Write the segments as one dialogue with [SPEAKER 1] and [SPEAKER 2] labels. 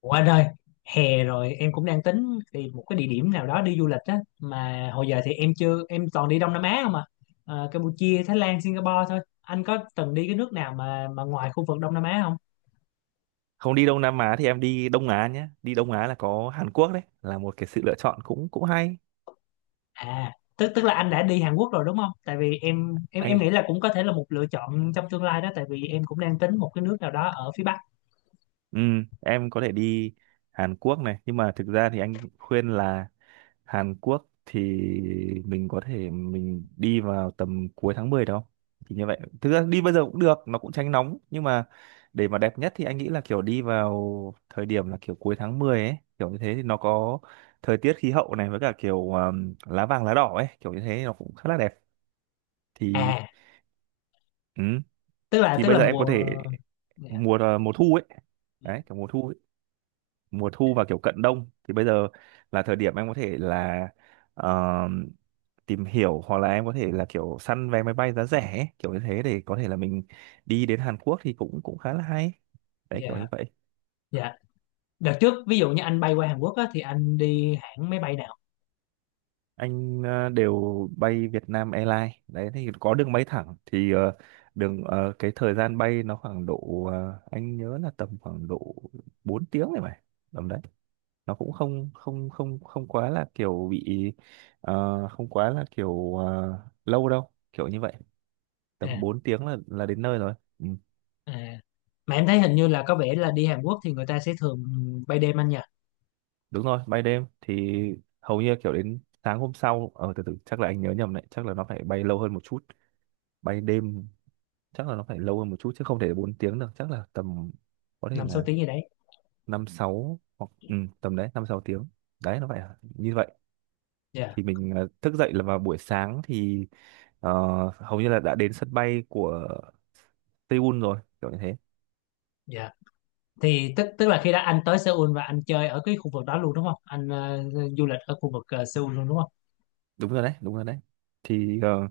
[SPEAKER 1] Ủa anh ơi, hè rồi em cũng đang tính tìm một cái địa điểm nào đó đi du lịch á, mà hồi giờ thì em chưa em toàn đi Đông Nam Á không à. Campuchia, Thái Lan, Singapore thôi. Anh có từng đi cái nước nào mà ngoài khu vực Đông Nam Á không?
[SPEAKER 2] Không đi Đông Nam Á thì em đi Đông Á nhé. Đi Đông Á là có Hàn Quốc, đấy là một cái sự lựa chọn cũng cũng hay.
[SPEAKER 1] À, tức tức là anh đã đi Hàn Quốc rồi đúng không? Tại vì em
[SPEAKER 2] Anh
[SPEAKER 1] nghĩ là cũng có thể là một lựa chọn trong tương lai đó, tại vì em cũng đang tính một cái nước nào đó ở phía Bắc.
[SPEAKER 2] ừ, em có thể đi Hàn Quốc này, nhưng mà thực ra thì anh khuyên là Hàn Quốc thì mình có thể mình đi vào tầm cuối tháng 10 đó. Thì như vậy thực ra đi bây giờ cũng được, nó cũng tránh nóng, nhưng mà để mà đẹp nhất thì anh nghĩ là kiểu đi vào thời điểm là kiểu cuối tháng 10 ấy, kiểu như thế thì nó có thời tiết khí hậu này, với cả kiểu lá vàng lá đỏ ấy, kiểu như thế nó cũng khá là đẹp. Thì
[SPEAKER 1] À,
[SPEAKER 2] ừ,
[SPEAKER 1] tức là
[SPEAKER 2] thì
[SPEAKER 1] tức
[SPEAKER 2] bây
[SPEAKER 1] là
[SPEAKER 2] giờ em có
[SPEAKER 1] mùa.
[SPEAKER 2] thể
[SPEAKER 1] Dạ.
[SPEAKER 2] mùa mùa thu ấy,
[SPEAKER 1] Ừ.
[SPEAKER 2] đấy kiểu mùa thu ấy. Mùa
[SPEAKER 1] Dạ,
[SPEAKER 2] thu và kiểu cận đông thì bây giờ là thời điểm em có thể là ờ, tìm hiểu, hoặc là em có thể là kiểu săn vé máy bay giá rẻ ấy, kiểu như thế, để có thể là mình đi đến Hàn Quốc thì cũng cũng khá là hay, đấy kiểu
[SPEAKER 1] dạ,
[SPEAKER 2] như vậy.
[SPEAKER 1] dạ. Đợt trước ví dụ như anh bay qua Hàn Quốc á, thì anh đi hãng máy bay nào?
[SPEAKER 2] Anh đều bay Việt Nam Airlines, đấy thì có đường bay thẳng thì đường cái thời gian bay nó khoảng độ anh nhớ là tầm khoảng độ 4 tiếng này mà, tầm đấy, nó cũng không không không không quá là kiểu bị không quá là kiểu lâu đâu, kiểu như vậy.
[SPEAKER 1] À.
[SPEAKER 2] Tầm 4 tiếng là đến nơi rồi. Ừ,
[SPEAKER 1] À, mà em thấy hình như là có vẻ là đi Hàn Quốc thì người ta sẽ thường bay đêm anh nhỉ,
[SPEAKER 2] đúng rồi bay đêm thì hầu như kiểu đến sáng hôm sau. Ờ, từ từ chắc là anh nhớ nhầm đấy, chắc là nó phải bay lâu hơn một chút. Bay đêm chắc là nó phải lâu hơn một chút, chứ không thể 4 tiếng được, chắc là tầm có thể
[SPEAKER 1] năm sáu
[SPEAKER 2] là
[SPEAKER 1] tiếng gì đấy.
[SPEAKER 2] năm sáu, hoặc ừ, tầm đấy năm sáu tiếng, đấy nó phải như vậy.
[SPEAKER 1] Dạ,
[SPEAKER 2] Thì mình thức dậy là vào buổi sáng thì ờ, hầu như là đã đến sân bay của Seoul rồi, kiểu như thế.
[SPEAKER 1] dạ. Thì tức tức là khi đã anh tới Seoul và anh chơi ở cái khu vực đó luôn đúng không? Anh du lịch ở khu vực Seoul luôn đúng không?
[SPEAKER 2] Đúng rồi đấy, đúng rồi đấy. Thì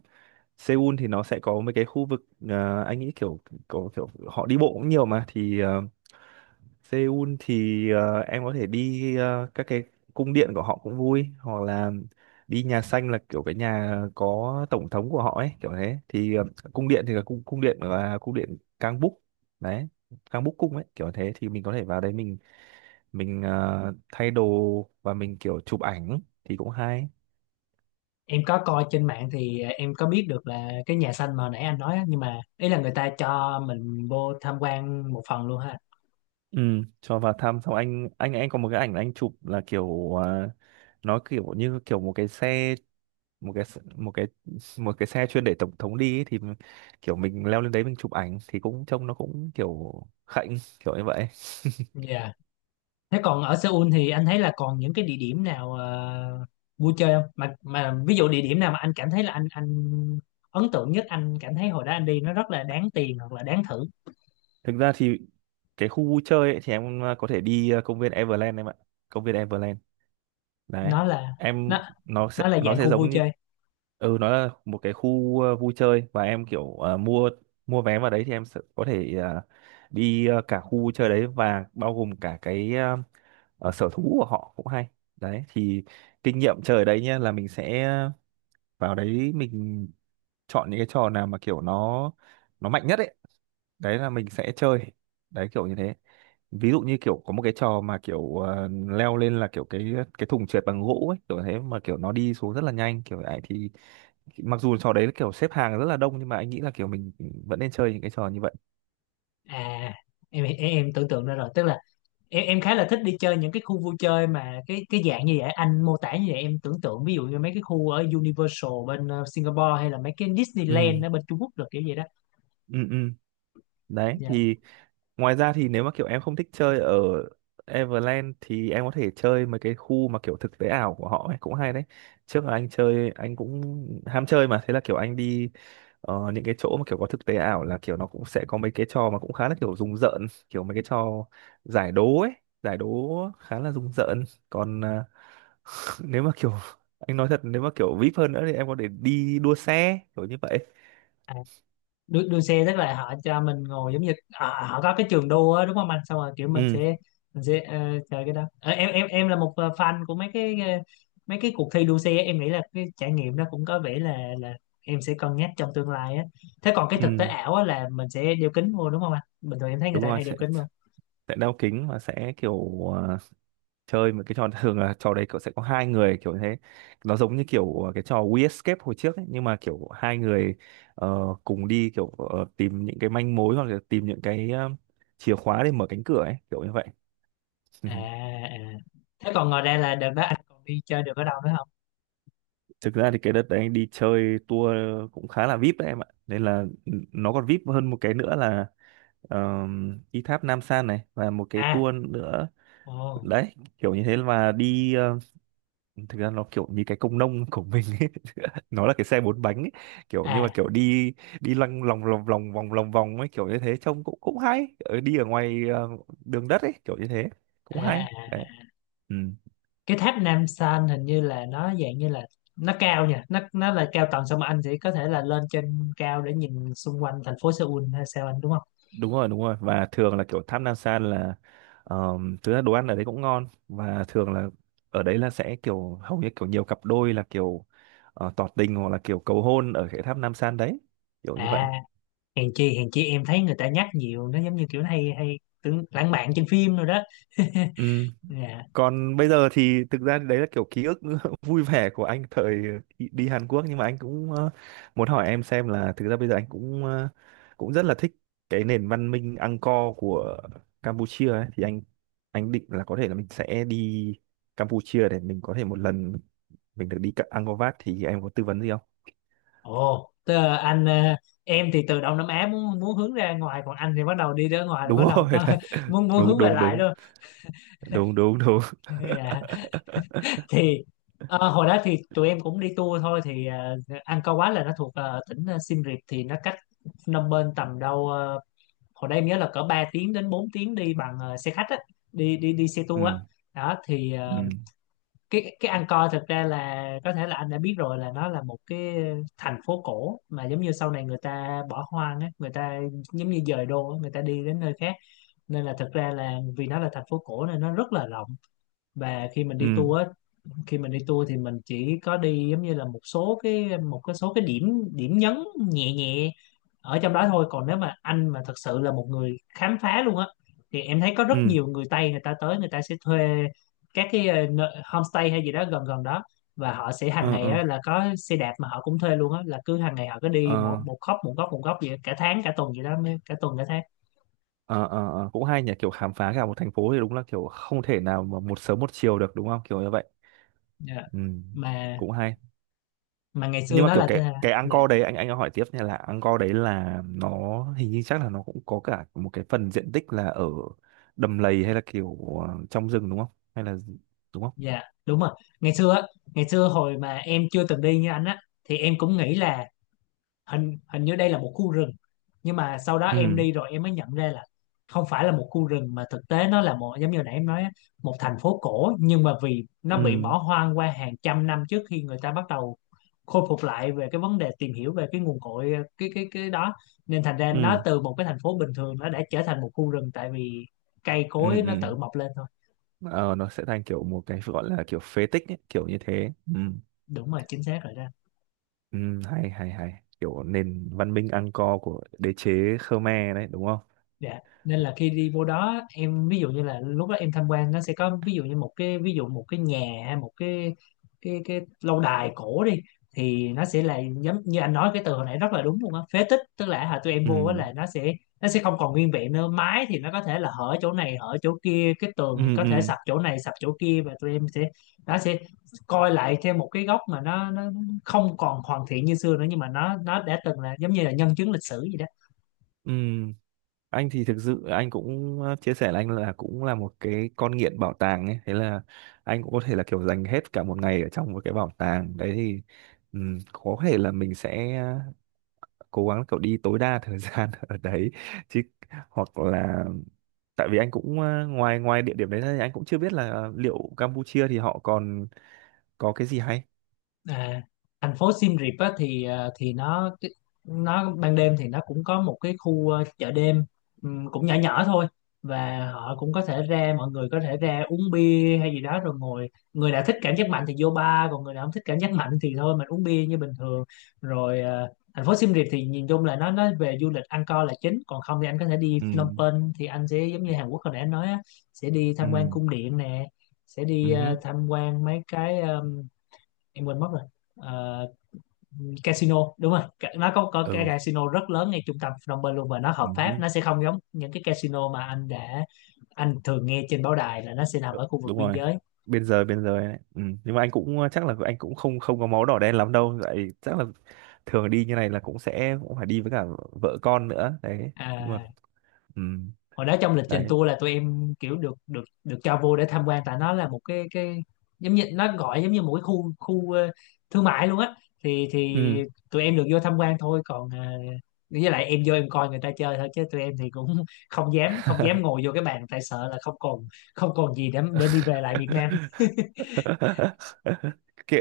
[SPEAKER 2] Seoul thì nó sẽ có mấy cái khu vực, anh nghĩ kiểu có kiểu họ đi bộ cũng nhiều mà, thì Seoul thì em có thể đi các cái cung điện của họ cũng vui, hoặc là đi nhà xanh là kiểu cái nhà có tổng thống của họ ấy, kiểu thế. Thì cung điện thì là cung cung điện là cung điện Kangbuk đấy, Kangbuk cung ấy kiểu thế, thì mình có thể vào đấy mình thay đồ và mình kiểu chụp ảnh thì cũng hay.
[SPEAKER 1] Em có coi trên mạng thì em có biết được là cái nhà xanh mà nãy anh nói á, nhưng mà ý là người ta cho mình vô tham quan một phần luôn ha.
[SPEAKER 2] Ừ, cho vào thăm xong anh có một cái ảnh anh chụp là kiểu nó kiểu như kiểu một cái xe, một cái s- một cái một cái xe chuyên để tổng thống đi ấy, thì kiểu mình leo lên đấy mình chụp ảnh thì cũng trông nó cũng kiểu khạnh kiểu như vậy.
[SPEAKER 1] Dạ. Thế còn ở Seoul thì anh thấy là còn những cái địa điểm nào vui chơi không? Mà ví dụ địa điểm nào mà anh cảm thấy là anh ấn tượng nhất, anh cảm thấy hồi đó anh đi nó rất là đáng tiền hoặc là đáng thử.
[SPEAKER 2] Thực ra thì cái khu vui chơi ấy, thì em có thể đi công viên Everland em ạ, công viên Everland đấy
[SPEAKER 1] Nó là
[SPEAKER 2] em.
[SPEAKER 1] nó
[SPEAKER 2] nó sẽ
[SPEAKER 1] nó là
[SPEAKER 2] nó
[SPEAKER 1] dạng
[SPEAKER 2] sẽ
[SPEAKER 1] khu vui
[SPEAKER 2] giống như
[SPEAKER 1] chơi.
[SPEAKER 2] ừ, nó là một cái khu vui chơi, và em kiểu mua mua vé vào đấy thì em sẽ có thể đi cả khu vui chơi đấy và bao gồm cả cái sở thú của họ cũng hay. Đấy thì kinh nghiệm chơi ở đấy nhá là mình sẽ vào đấy mình chọn những cái trò nào mà kiểu nó mạnh nhất ấy, đấy là mình sẽ chơi, đấy kiểu như thế. Ví dụ như kiểu có một cái trò mà kiểu leo lên là kiểu cái thùng trượt bằng gỗ ấy, kiểu thế, mà kiểu nó đi xuống rất là nhanh kiểu ấy, thì mặc dù trò đấy là kiểu xếp hàng rất là đông, nhưng mà anh nghĩ là kiểu mình vẫn nên chơi những cái trò như vậy.
[SPEAKER 1] À, em, em tưởng tượng ra rồi, tức là em khá là thích đi chơi những cái khu vui chơi mà cái dạng như vậy anh mô tả, như vậy em tưởng tượng ví dụ như mấy cái khu ở Universal bên Singapore hay là mấy cái Disneyland
[SPEAKER 2] ừ
[SPEAKER 1] ở bên Trung Quốc được, kiểu vậy đó.
[SPEAKER 2] ừ ừ Đấy
[SPEAKER 1] Dạ.
[SPEAKER 2] thì ngoài ra, thì nếu mà kiểu em không thích chơi ở Everland thì em có thể chơi mấy cái khu mà kiểu thực tế ảo của họ ấy cũng hay đấy. Trước là anh chơi, anh cũng ham chơi mà, thế là kiểu anh đi những cái chỗ mà kiểu có thực tế ảo, là kiểu nó cũng sẽ có mấy cái trò mà cũng khá là kiểu rùng rợn, kiểu mấy cái trò giải đố ấy, giải đố khá là rùng rợn. Còn nếu mà kiểu anh nói thật, nếu mà kiểu VIP hơn nữa thì em có thể đi đua xe kiểu như vậy.
[SPEAKER 1] Đua xe tức là họ cho mình ngồi giống như họ, họ có cái trường đua á, đúng không anh, xong rồi kiểu mình
[SPEAKER 2] Ừ,
[SPEAKER 1] sẽ mình sẽ ờ, chơi cái đó. Ờ, em là một fan của mấy cái mấy cái cuộc thi đua xe á. Em nghĩ là cái trải nghiệm nó cũng có vẻ là em sẽ cân nhắc trong tương lai á. Thế còn cái thực tế
[SPEAKER 2] ừ,
[SPEAKER 1] ảo á là mình sẽ đeo kính vô đúng không anh, bình thường em thấy người
[SPEAKER 2] đúng
[SPEAKER 1] ta
[SPEAKER 2] rồi,
[SPEAKER 1] hay đeo kính vô.
[SPEAKER 2] sẽ đeo kính và sẽ kiểu chơi một cái trò thường là trò đấy cậu sẽ có hai người kiểu thế, nó giống như kiểu cái trò We Escape hồi trước ấy, nhưng mà kiểu hai người ờ, cùng đi kiểu tìm những cái manh mối, hoặc là tìm những cái chìa khóa để mở cánh cửa ấy, kiểu như vậy.
[SPEAKER 1] À, à. Thế còn ngoài ra là đợt đó anh còn đi chơi được ở đâu nữa không?
[SPEAKER 2] Thực ra thì cái đợt đấy anh đi chơi tour cũng khá là VIP đấy em ạ, nên là ừ, nó còn VIP hơn một cái nữa là uh, đi tháp Nam San này và một cái
[SPEAKER 1] À.
[SPEAKER 2] tour nữa.
[SPEAKER 1] Ồ.
[SPEAKER 2] Đấy kiểu như thế, mà đi thực ra nó kiểu như cái công nông của mình ấy. Nó là cái xe bốn bánh ấy, kiểu nhưng mà
[SPEAKER 1] à
[SPEAKER 2] kiểu đi đi lăng lòng lòng lòng vòng ấy, kiểu như thế, trông cũng cũng hay, ở đi ở ngoài đường đất ấy, kiểu như thế,
[SPEAKER 1] à.
[SPEAKER 2] cũng hay
[SPEAKER 1] À.
[SPEAKER 2] đấy. Ừ,
[SPEAKER 1] Cái tháp Nam San hình như là nó dạng như là nó cao nha, nó là cao tầng, xong mà anh sẽ có thể là lên trên cao để nhìn xung quanh thành phố Seoul hay sao anh đúng không?
[SPEAKER 2] đúng rồi, đúng rồi, và thường là kiểu Tham Nam San là thực ra đồ ăn ở đấy cũng ngon, và thường là ở đấy là sẽ kiểu hầu như kiểu nhiều cặp đôi là kiểu tỏ tình, hoặc là kiểu cầu hôn ở cái tháp Nam San đấy, kiểu như vậy.
[SPEAKER 1] À, hèn chi em thấy người ta nhắc nhiều, nó giống như kiểu nó hay hay tưởng lãng mạn trên phim rồi đó.
[SPEAKER 2] Ừ,
[SPEAKER 1] Dạ.
[SPEAKER 2] còn bây giờ thì thực ra đấy là kiểu ký ức vui vẻ của anh thời đi Hàn Quốc. Nhưng mà anh cũng muốn hỏi em xem, là thực ra bây giờ anh cũng cũng rất là thích cái nền văn minh Angkor của Campuchia ấy. Thì anh định là có thể là mình sẽ đi Campuchia để mình có thể một lần mình được đi cả Angkor Wat. Thì em có tư vấn gì không?
[SPEAKER 1] Ồ tớ, anh em thì từ Đông Nam Á muốn muốn hướng ra ngoài, còn anh thì bắt đầu đi ra ngoài là
[SPEAKER 2] Đúng
[SPEAKER 1] bắt đầu
[SPEAKER 2] rồi,
[SPEAKER 1] có
[SPEAKER 2] đấy.
[SPEAKER 1] muốn muốn
[SPEAKER 2] Đúng
[SPEAKER 1] hướng về
[SPEAKER 2] đúng
[SPEAKER 1] lại
[SPEAKER 2] đúng,
[SPEAKER 1] luôn.
[SPEAKER 2] đúng đúng đúng.
[SPEAKER 1] Dạ. Thì hồi đó thì tụi em cũng đi tour thôi, thì Angkor Wat là nó thuộc tỉnh Siem Reap, thì nó cách Phnom Penh tầm đâu hồi đây em nhớ là cỡ 3 tiếng đến 4 tiếng đi bằng xe khách á, đi đi đi xe
[SPEAKER 2] Ừ
[SPEAKER 1] tour á. Đó thì
[SPEAKER 2] ừ
[SPEAKER 1] cái Angkor thực ra là có thể là anh đã biết rồi, là nó là một cái thành phố cổ mà giống như sau này người ta bỏ hoang á, người ta giống như dời đô á, người ta đi đến nơi khác, nên là thực ra là vì nó là thành phố cổ nên nó rất là rộng. Và khi mình đi
[SPEAKER 2] ừ
[SPEAKER 1] tour á, khi mình đi tour thì mình chỉ có đi giống như là một số cái điểm điểm nhấn nhẹ nhẹ ở trong đó thôi, còn nếu mà anh mà thật sự là một người khám phá luôn á, thì em thấy có rất nhiều người Tây người ta tới, người ta sẽ thuê các cái homestay hay gì đó gần gần đó, và họ sẽ hàng
[SPEAKER 2] ừ
[SPEAKER 1] ngày
[SPEAKER 2] ừ
[SPEAKER 1] á, là có xe đạp mà họ cũng thuê luôn á, là cứ hàng ngày họ cứ
[SPEAKER 2] ừ.
[SPEAKER 1] đi một một góc một góc một góc vậy cả tháng cả tuần vậy đó, cả tuần cả tháng.
[SPEAKER 2] Ờ, ờ, ờ, cũng hay nhỉ, kiểu khám phá cả một thành phố thì đúng là kiểu không thể nào mà một sớm một chiều được, đúng không, kiểu như vậy.
[SPEAKER 1] Dạ.
[SPEAKER 2] Ừ,
[SPEAKER 1] mà
[SPEAKER 2] cũng hay.
[SPEAKER 1] mà ngày
[SPEAKER 2] Nhưng
[SPEAKER 1] xưa
[SPEAKER 2] mà
[SPEAKER 1] nó
[SPEAKER 2] kiểu
[SPEAKER 1] là
[SPEAKER 2] cái
[SPEAKER 1] thế-
[SPEAKER 2] cái
[SPEAKER 1] dạ.
[SPEAKER 2] Angkor đấy, anh hỏi tiếp nha, là Angkor đấy là nó hình như chắc là nó cũng có cả một cái phần diện tích là ở đầm lầy, hay là kiểu trong rừng, đúng không, hay là gì? Đúng không?
[SPEAKER 1] Dạ, đúng rồi, ngày xưa á, ngày xưa hồi mà em chưa từng đi như anh á, thì em cũng nghĩ là hình hình như đây là một khu rừng, nhưng mà sau đó em
[SPEAKER 2] Ừ
[SPEAKER 1] đi rồi em mới nhận ra là không phải là một khu rừng mà thực tế nó là một, giống như hồi nãy em nói á, một thành phố cổ, nhưng mà vì nó bị
[SPEAKER 2] ừ
[SPEAKER 1] bỏ hoang qua hàng trăm năm trước khi người ta bắt đầu khôi phục lại về cái vấn đề tìm hiểu về cái nguồn cội cái đó, nên thành ra
[SPEAKER 2] ừ
[SPEAKER 1] nó từ một cái thành phố bình thường nó đã trở thành một khu rừng, tại vì cây
[SPEAKER 2] ừ
[SPEAKER 1] cối nó
[SPEAKER 2] ừ.
[SPEAKER 1] tự mọc lên thôi.
[SPEAKER 2] Ờ, nó sẽ thành kiểu một cái gọi là kiểu phế tích ấy, kiểu như thế. Ừ,
[SPEAKER 1] Đúng rồi, chính xác rồi đó.
[SPEAKER 2] ừ, hay hay hay, kiểu nền văn minh Angkor của đế chế Khmer đấy, đúng không?
[SPEAKER 1] Dạ. Nên là khi đi vô đó em ví dụ như là lúc đó em tham quan, nó sẽ có ví dụ như một cái, ví dụ một cái nhà hay một cái cái lâu đài cổ đi, thì nó sẽ là giống như anh nói cái từ hồi nãy rất là đúng luôn á, phế tích, tức là hồi tụi em vô á
[SPEAKER 2] Ừ
[SPEAKER 1] là nó sẽ không còn nguyên vẹn nữa, mái thì nó có thể là hở chỗ này hở chỗ kia, cái tường thì
[SPEAKER 2] ừ
[SPEAKER 1] có thể
[SPEAKER 2] ừ
[SPEAKER 1] sập chỗ này sập chỗ kia, và tụi em sẽ nó sẽ coi lại theo một cái góc mà nó không còn hoàn thiện như xưa nữa nhưng mà nó đã từng là giống như là nhân chứng lịch sử vậy đó.
[SPEAKER 2] ừ. Anh thì thực sự anh cũng chia sẻ là anh là cũng là một cái con nghiện bảo tàng ấy, thế là anh cũng có thể là kiểu dành hết cả một ngày ở trong một cái bảo tàng đấy. Thì ừ, có thể là mình sẽ cố gắng kiểu đi tối đa thời gian ở đấy chứ, hoặc là, tại vì anh cũng ngoài ngoài địa điểm đấy ra thì anh cũng chưa biết là liệu Campuchia thì họ còn có cái gì hay.
[SPEAKER 1] À, thành phố Siem Reap á, thì thì nó ban đêm thì nó cũng có một cái khu chợ đêm, cũng nhỏ nhỏ thôi, và họ cũng có thể ra, mọi người có thể ra uống bia hay gì đó rồi ngồi, người nào thích cảm giác mạnh thì vô bar, còn người nào không thích cảm giác mạnh thì thôi mình uống bia như bình thường. Rồi thành phố Siem Reap thì nhìn chung là nó về du lịch ăn co là chính, còn không thì anh có thể đi
[SPEAKER 2] Ừ
[SPEAKER 1] Phnom Penh thì anh sẽ giống như Hàn Quốc hồi nãy anh nói á, sẽ đi tham quan
[SPEAKER 2] ừ
[SPEAKER 1] cung điện nè, sẽ
[SPEAKER 2] ừ
[SPEAKER 1] đi
[SPEAKER 2] hứ,
[SPEAKER 1] tham quan mấy cái em quên mất rồi. Ờ, casino, đúng rồi. Nó có cái
[SPEAKER 2] ừ
[SPEAKER 1] casino rất lớn ngay trung tâm Phnom Penh luôn, và nó hợp
[SPEAKER 2] ừ
[SPEAKER 1] pháp,
[SPEAKER 2] hứ,
[SPEAKER 1] nó sẽ không giống những cái casino mà anh đã, anh thường nghe trên báo đài là nó sẽ nằm
[SPEAKER 2] ừ,
[SPEAKER 1] ở khu vực
[SPEAKER 2] đúng
[SPEAKER 1] biên
[SPEAKER 2] rồi.
[SPEAKER 1] giới.
[SPEAKER 2] Bên giới, bên giới, đấy. Ừ, nhưng mà anh cũng chắc là anh cũng không không có máu đỏ đen lắm đâu, vậy chắc là thường đi như này là cũng sẽ cũng phải đi với cả vợ con nữa đấy. Nhưng mà
[SPEAKER 1] À,
[SPEAKER 2] ừ,
[SPEAKER 1] hồi đó trong lịch trình
[SPEAKER 2] đấy.
[SPEAKER 1] tour là tụi em kiểu được được được cho vô để tham quan, tại nó là một cái, giống như nó gọi giống như một cái khu, khu thương mại luôn á, thì
[SPEAKER 2] Ừ,
[SPEAKER 1] tụi em được vô tham quan thôi, còn với lại em vô em coi người ta chơi thôi, chứ tụi em thì cũng không dám không dám ngồi vô cái bàn, tại sợ là không còn, không còn gì để đi về lại Việt Nam.
[SPEAKER 2] kệ,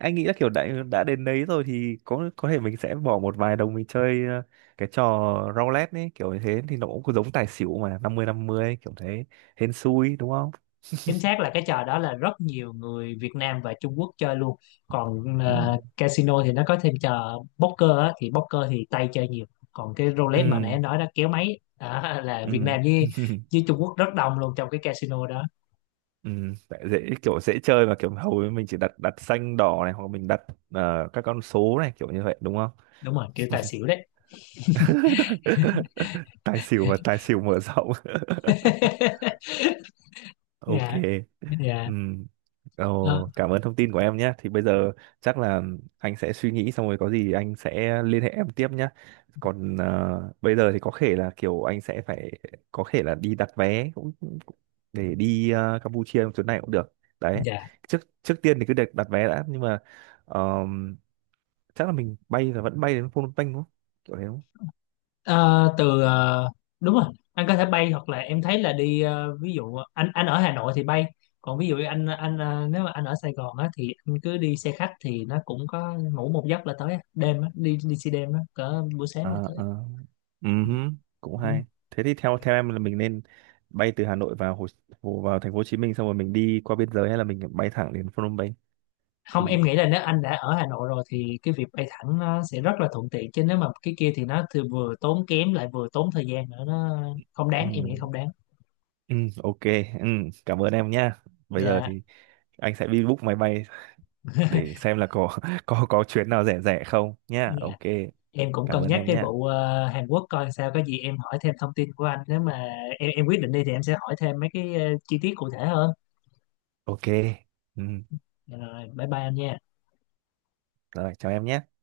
[SPEAKER 2] anh nghĩ là kiểu đã đến đấy rồi thì có thể mình sẽ bỏ một vài đồng mình chơi cái trò roulette ấy, kiểu như thế, thì nó cũng giống tài xỉu, mà năm mươi kiểu thế, hên xui, đúng không?
[SPEAKER 1] Chính xác là cái trò đó là rất nhiều người Việt Nam và Trung Quốc chơi luôn. Còn
[SPEAKER 2] Ừ
[SPEAKER 1] casino thì nó có thêm trò poker á, thì poker thì Tây chơi nhiều. Còn cái
[SPEAKER 2] ừ
[SPEAKER 1] roulette mà nãy em nói đó, kéo máy đó, là Việt
[SPEAKER 2] ừ
[SPEAKER 1] Nam với với Trung Quốc rất đông luôn trong cái casino đó.
[SPEAKER 2] ừ. Tại dễ, kiểu dễ chơi mà, kiểu hầu như mình chỉ đặt, đặt xanh đỏ này, hoặc mình đặt các con số này, kiểu như vậy đúng không?
[SPEAKER 1] Đúng rồi, kiểu tài xỉu đấy.
[SPEAKER 2] Tài xỉu và tài xỉu mở rộng. Ok.
[SPEAKER 1] Dạ. Dạ.
[SPEAKER 2] Ừ.
[SPEAKER 1] Ờ,
[SPEAKER 2] Ồ, cảm ơn thông tin của em nhé. Thì bây giờ chắc là anh sẽ suy nghĩ, xong rồi có gì anh sẽ liên hệ em tiếp nhé. Còn bây giờ thì có thể là kiểu anh sẽ phải có thể là đi đặt vé cũng cũng- để đi Campuchia trong chuyến này cũng được. Đấy.
[SPEAKER 1] dạ.
[SPEAKER 2] Trước trước tiên thì cứ đặt đặt vé đã, nhưng mà ờm, chắc là mình bay là vẫn bay đến Phnom Penh đúng không? Kiểu thế đúng không?
[SPEAKER 1] Ờ, đúng rồi, anh có thể bay, hoặc là em thấy là đi ví dụ anh ở Hà Nội thì bay, còn ví dụ anh nếu mà anh ở Sài Gòn á, thì anh cứ đi xe khách thì nó cũng có, ngủ một giấc là tới á. Đêm á, đi đi xe đêm á, cỡ buổi sáng là
[SPEAKER 2] Ờ
[SPEAKER 1] tới.
[SPEAKER 2] ờ,
[SPEAKER 1] Ừ.
[SPEAKER 2] ừm, cũng
[SPEAKER 1] Ừ.
[SPEAKER 2] hay. Thế thì theo theo em là mình nên bay từ Hà Nội vào Hồ vào thành phố Hồ Chí Minh, xong rồi mình đi qua biên giới, hay là mình bay thẳng đến Phnom Penh?
[SPEAKER 1] Không,
[SPEAKER 2] Thì
[SPEAKER 1] em nghĩ là nếu anh đã ở Hà Nội rồi thì cái việc bay thẳng nó sẽ rất là thuận tiện, chứ nếu mà cái kia thì nó thì vừa tốn kém lại vừa tốn thời gian nữa, nó không đáng, em nghĩ
[SPEAKER 2] ừm,
[SPEAKER 1] không đáng.
[SPEAKER 2] ok. Ừm, cảm ơn em nhá. Bây giờ
[SPEAKER 1] Dạ.
[SPEAKER 2] thì anh sẽ đi book máy bay để xem là có có chuyến nào rẻ rẻ không nhá.
[SPEAKER 1] Dạ.
[SPEAKER 2] Ok.
[SPEAKER 1] Em cũng
[SPEAKER 2] Cảm
[SPEAKER 1] cân
[SPEAKER 2] ơn
[SPEAKER 1] nhắc
[SPEAKER 2] em
[SPEAKER 1] cái
[SPEAKER 2] nhá.
[SPEAKER 1] vụ Hàn Quốc coi sao, có gì em hỏi thêm thông tin của anh, nếu mà em quyết định đi thì em sẽ hỏi thêm mấy cái chi tiết cụ thể hơn.
[SPEAKER 2] Ok. Ừm,
[SPEAKER 1] Rồi bye bye anh nha.
[SPEAKER 2] rồi chào em nhé.